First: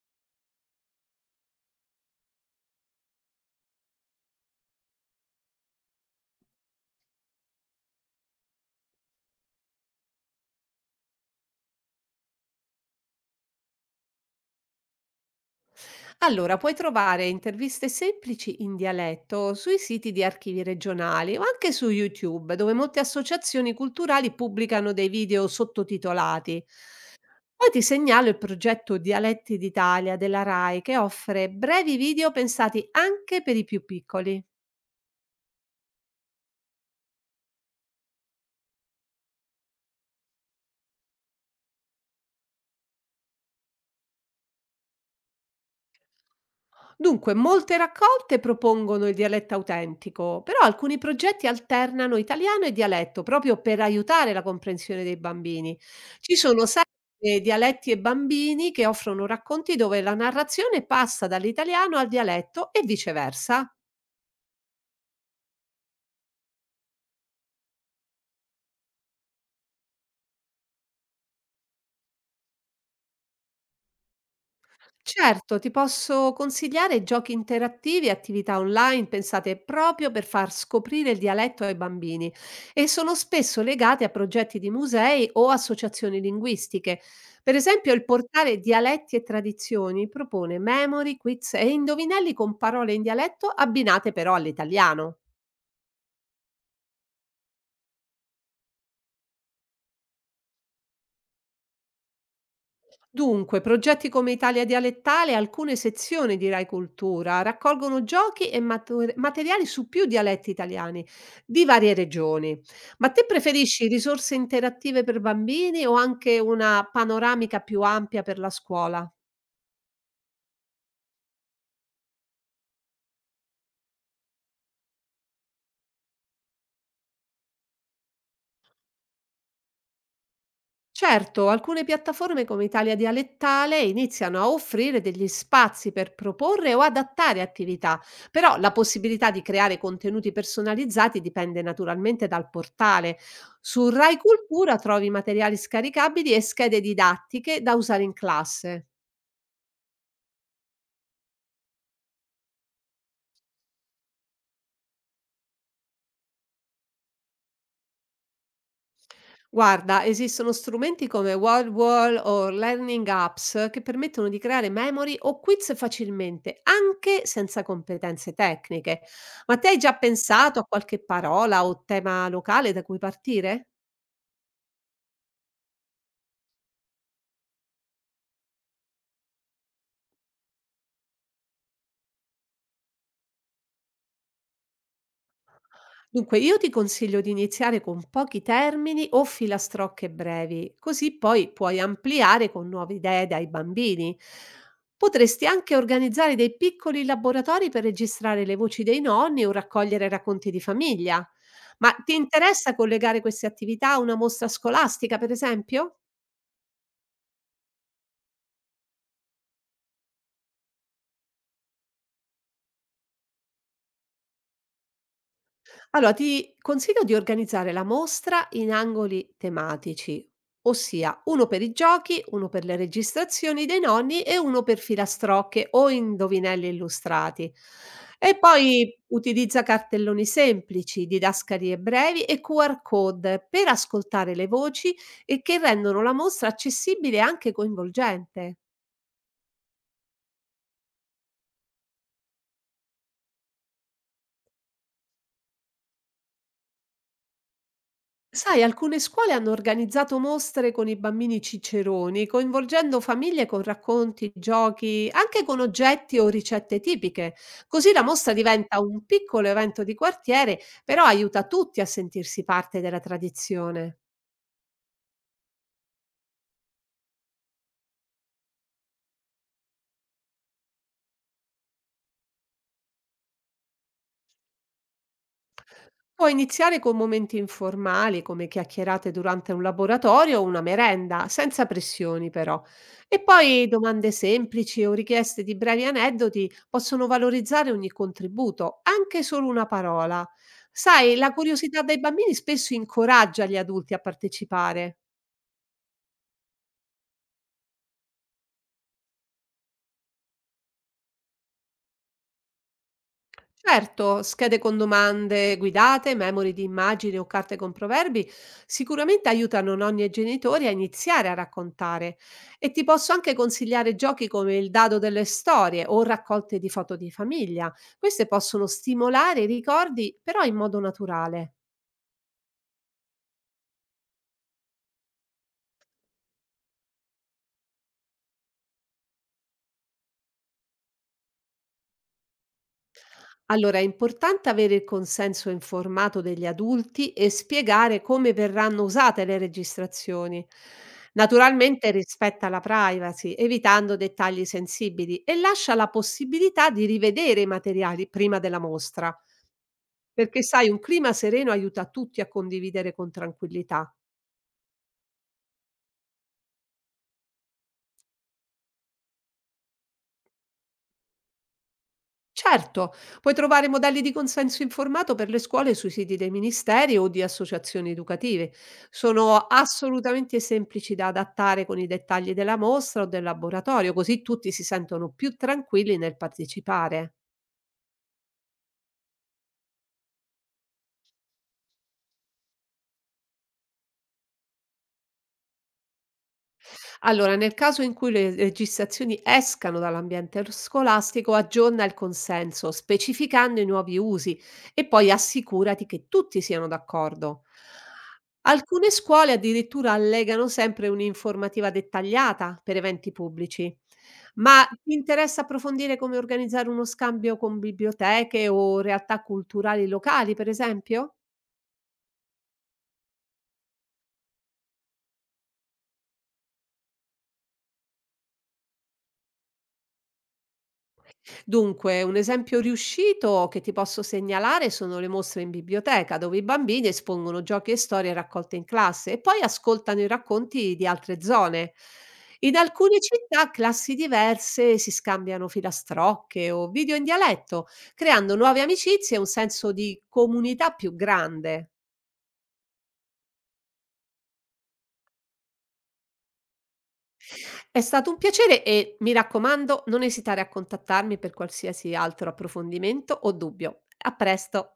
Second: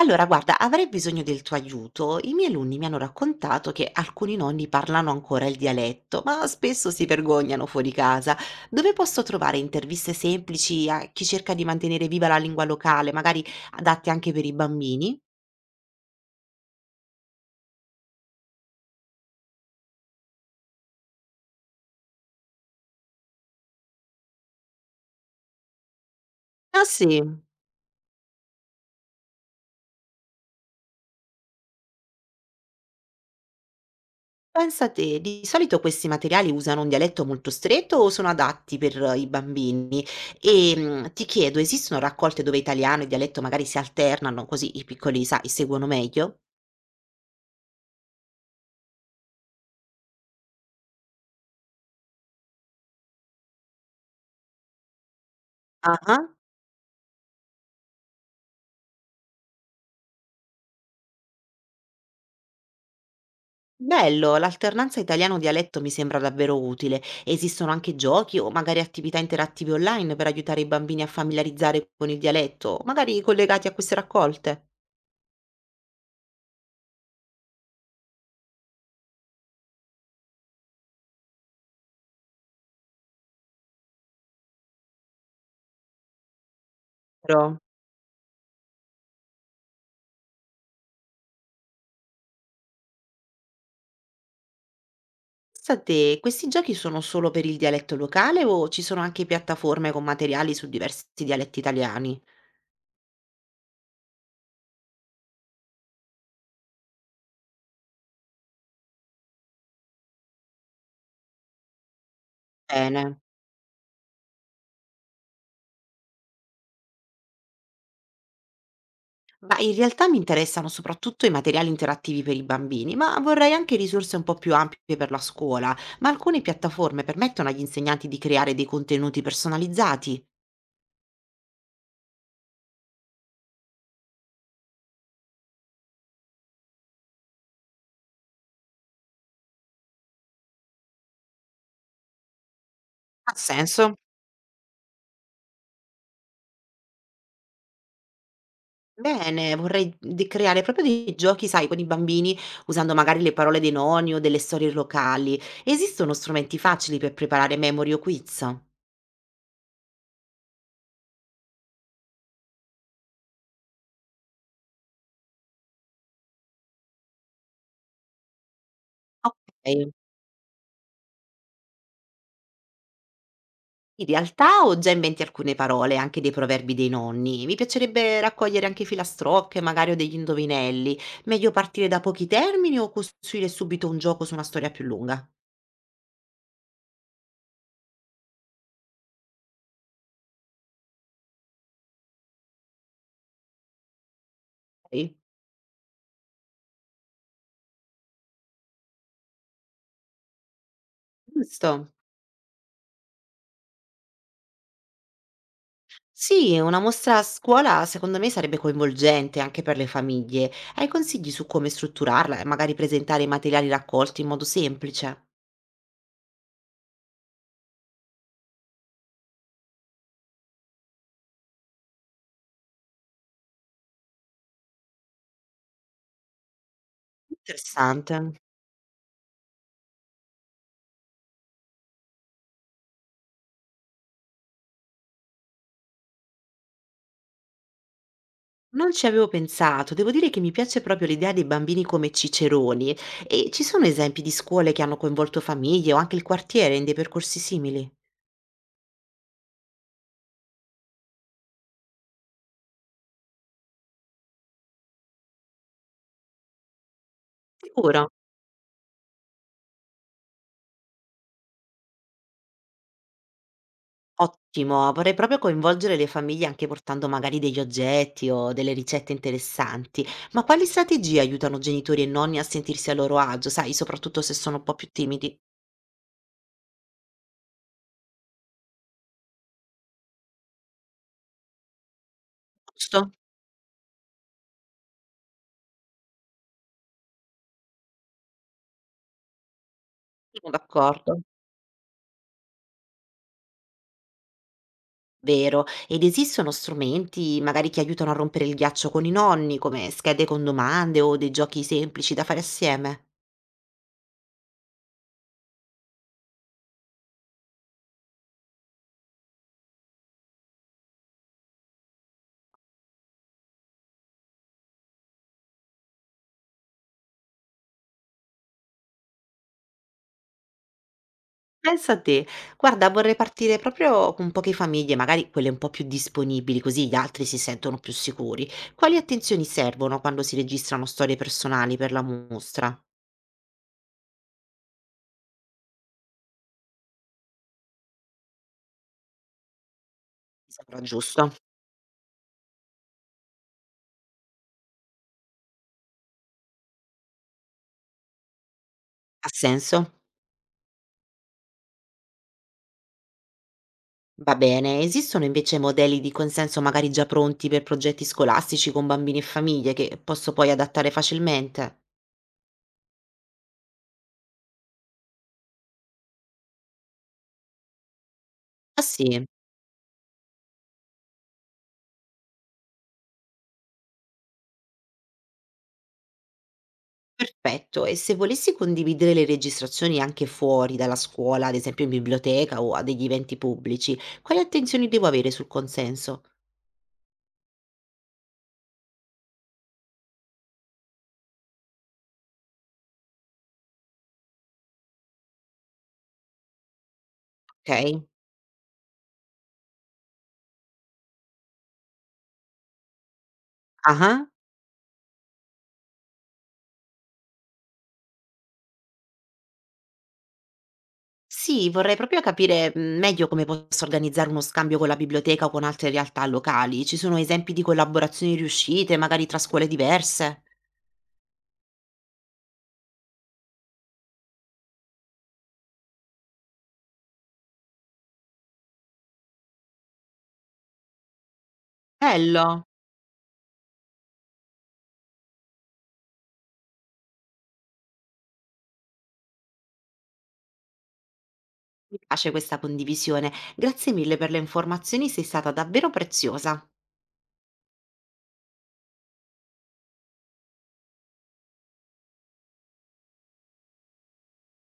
Allora, guarda, avrei bisogno del tuo aiuto. I miei alunni mi hanno raccontato che alcuni nonni parlano ancora il dialetto, ma spesso si vergognano fuori casa. Dove posso trovare interviste semplici a chi cerca di mantenere viva la lingua locale, magari adatte anche per i bambini? Allora, puoi trovare interviste semplici in dialetto sui siti di archivi regionali o anche su YouTube, dove molte associazioni culturali pubblicano dei video sottotitolati. Ah sì, Poi ti segnalo il progetto Dialetti d'Italia della RAI che offre brevi video pensati anche per i più piccoli. pensa te, di solito questi materiali usano un dialetto molto stretto o sono adatti per i bambini? E ti chiedo, esistono raccolte dove italiano e dialetto magari si alternano, così i piccoli, sai, seguono meglio? Dunque, molte raccolte propongono il dialetto autentico, però alcuni progetti alternano italiano e dialetto proprio per aiutare la comprensione dei bambini. Ah. Ci sono serie dialetti e bambini che offrono racconti dove la narrazione passa dall'italiano al dialetto e viceversa. Bello, l'alternanza italiano-dialetto mi sembra davvero utile. Esistono anche giochi o magari attività interattive online per aiutare i bambini a familiarizzare con il dialetto, magari collegati a queste raccolte. Certo, ti posso consigliare giochi interattivi e attività online pensate proprio per far scoprire il dialetto ai bambini e sono spesso legati a progetti di musei o associazioni linguistiche. Per Però, esempio, il portale Dialetti e Tradizioni propone memory, quiz e indovinelli con parole in dialetto abbinate però all'italiano. pensa te, questi giochi sono solo per il dialetto locale o ci sono anche piattaforme con materiali su diversi dialetti italiani? Dunque, progetti come Italia dialettale e alcune sezioni di Rai Cultura raccolgono giochi e materiali su più dialetti italiani di varie regioni. Ma Bene. te preferisci risorse interattive per bambini o anche una panoramica più ampia per la scuola? Ma in realtà mi interessano soprattutto i materiali interattivi per i bambini, ma vorrei anche risorse un po' più ampie per la scuola. Ma alcune piattaforme permettono agli insegnanti di creare dei contenuti personalizzati? Certo, alcune piattaforme come Italia Dialettale iniziano a offrire degli spazi per proporre o adattare attività, però la possibilità di creare contenuti personalizzati dipende naturalmente dal portale. Ha Su senso? Rai Cultura trovi materiali scaricabili e schede didattiche da usare in classe. Bene, vorrei creare proprio dei giochi, sai, con i bambini, usando magari le parole dei nonni o delle storie locali. Esistono strumenti facili per preparare memory o quiz? Guarda, esistono strumenti come World Wall o Learning Apps che permettono di creare memory o quiz facilmente, anche senza competenze tecniche. Ok. Ma te hai già pensato a qualche parola o tema locale da cui partire? In realtà ho già in mente alcune parole, anche dei proverbi dei nonni. Mi piacerebbe raccogliere anche filastrocche, magari o degli indovinelli. Meglio partire da pochi termini o costruire subito un gioco su una storia più lunga? Dunque, io ti consiglio di iniziare con pochi termini o filastrocche brevi, così poi puoi ampliare con nuove idee dai bambini. Ok, Potresti anche organizzare dei piccoli laboratori per registrare le voci dei nonni o raccogliere racconti di famiglia. giusto. Ma ti interessa collegare queste attività a una mostra scolastica, per esempio? Sì, una mostra a scuola secondo me sarebbe coinvolgente anche per le famiglie. Hai consigli su come strutturarla e magari presentare i materiali raccolti in modo semplice? Allora, ti consiglio di organizzare la mostra in angoli tematici, ossia uno per i giochi, uno per le registrazioni dei nonni e uno per filastrocche o indovinelli illustrati. Interessante. E poi utilizza cartelloni semplici, didascalie brevi e QR code per ascoltare le voci e che rendono la mostra accessibile e anche coinvolgente. Non ci avevo pensato, devo dire che mi piace proprio l'idea dei bambini come ciceroni e ci sono esempi di scuole che hanno coinvolto famiglie o anche il quartiere in dei percorsi simili? Sai, alcune scuole hanno organizzato mostre con i bambini ciceroni, coinvolgendo famiglie con racconti, giochi, anche con oggetti o ricette tipiche. Così Sicuro. la mostra diventa un piccolo evento di quartiere, però aiuta tutti a sentirsi parte della tradizione. Ottimo, vorrei proprio coinvolgere le famiglie anche portando magari degli oggetti o delle ricette interessanti, ma quali strategie aiutano genitori e nonni a sentirsi a loro agio, sai, soprattutto se sono un po' più timidi? Puoi iniziare con momenti informali, come chiacchierate durante un laboratorio o una merenda, senza pressioni però. Giusto? E poi domande semplici o richieste di brevi aneddoti possono valorizzare ogni contributo, anche solo una parola. Sono Sai, d'accordo. la curiosità dei bambini spesso incoraggia gli adulti a partecipare. Vero, ed esistono strumenti magari che aiutano a rompere il ghiaccio con i nonni, come schede con domande o dei giochi semplici da fare assieme? Certo, schede con domande guidate, memory di immagini o carte con proverbi sicuramente aiutano nonni e genitori a iniziare a raccontare e ti posso anche consigliare giochi come il dado delle storie o raccolte di foto di famiglia. Queste possono stimolare i ricordi però in modo naturale. Pensa a te, guarda, vorrei partire proprio con poche famiglie, magari quelle un po' più disponibili, così gli altri si sentono più sicuri. Quali attenzioni servono quando si registrano storie personali per la mostra? Allora, è importante avere il consenso informato degli adulti e spiegare come verranno usate le registrazioni. Mi sembra giusto. Naturalmente rispetta la privacy, evitando dettagli sensibili e lascia la possibilità di rivedere i materiali prima della mostra, Ha senso? perché sai, un clima sereno aiuta tutti a condividere con tranquillità. Va bene, esistono invece modelli di consenso magari già pronti per progetti scolastici con bambini e famiglie che posso poi adattare facilmente? Certo, puoi trovare modelli di consenso informato per le scuole sui siti dei ministeri o di associazioni educative. Ah sì? Sono assolutamente semplici da adattare con i dettagli della mostra o del laboratorio, così tutti si sentono più tranquilli nel partecipare. Perfetto. E se volessi condividere le registrazioni anche fuori dalla scuola, ad esempio in biblioteca o a degli eventi pubblici, quali attenzioni devo avere sul consenso? Allora, nel caso in cui le registrazioni escano dall'ambiente scolastico, aggiorna il consenso, specificando i nuovi usi e poi assicurati che tutti siano d'accordo. Okay. Alcune scuole addirittura allegano sempre un'informativa dettagliata per eventi pubblici. Ah-ah. Ma ti interessa approfondire come organizzare uno scambio con biblioteche o realtà culturali locali, per esempio? Sì, vorrei proprio capire, meglio come posso organizzare uno scambio con la biblioteca o con altre realtà locali. Ci sono esempi di collaborazioni riuscite, magari tra scuole diverse? Dunque, un esempio riuscito che ti posso segnalare sono le mostre in biblioteca, dove i bambini espongono giochi e storie raccolte in classe e poi ascoltano i racconti di altre zone. In Bello. alcune città classi diverse si scambiano filastrocche o video in dialetto, creando nuove amicizie e un senso di comunità più grande. Mi piace questa condivisione. Grazie mille per le informazioni, sei stata davvero preziosa. È stato un piacere e mi raccomando, non esitare a contattarmi per qualsiasi altro approfondimento o dubbio. A presto!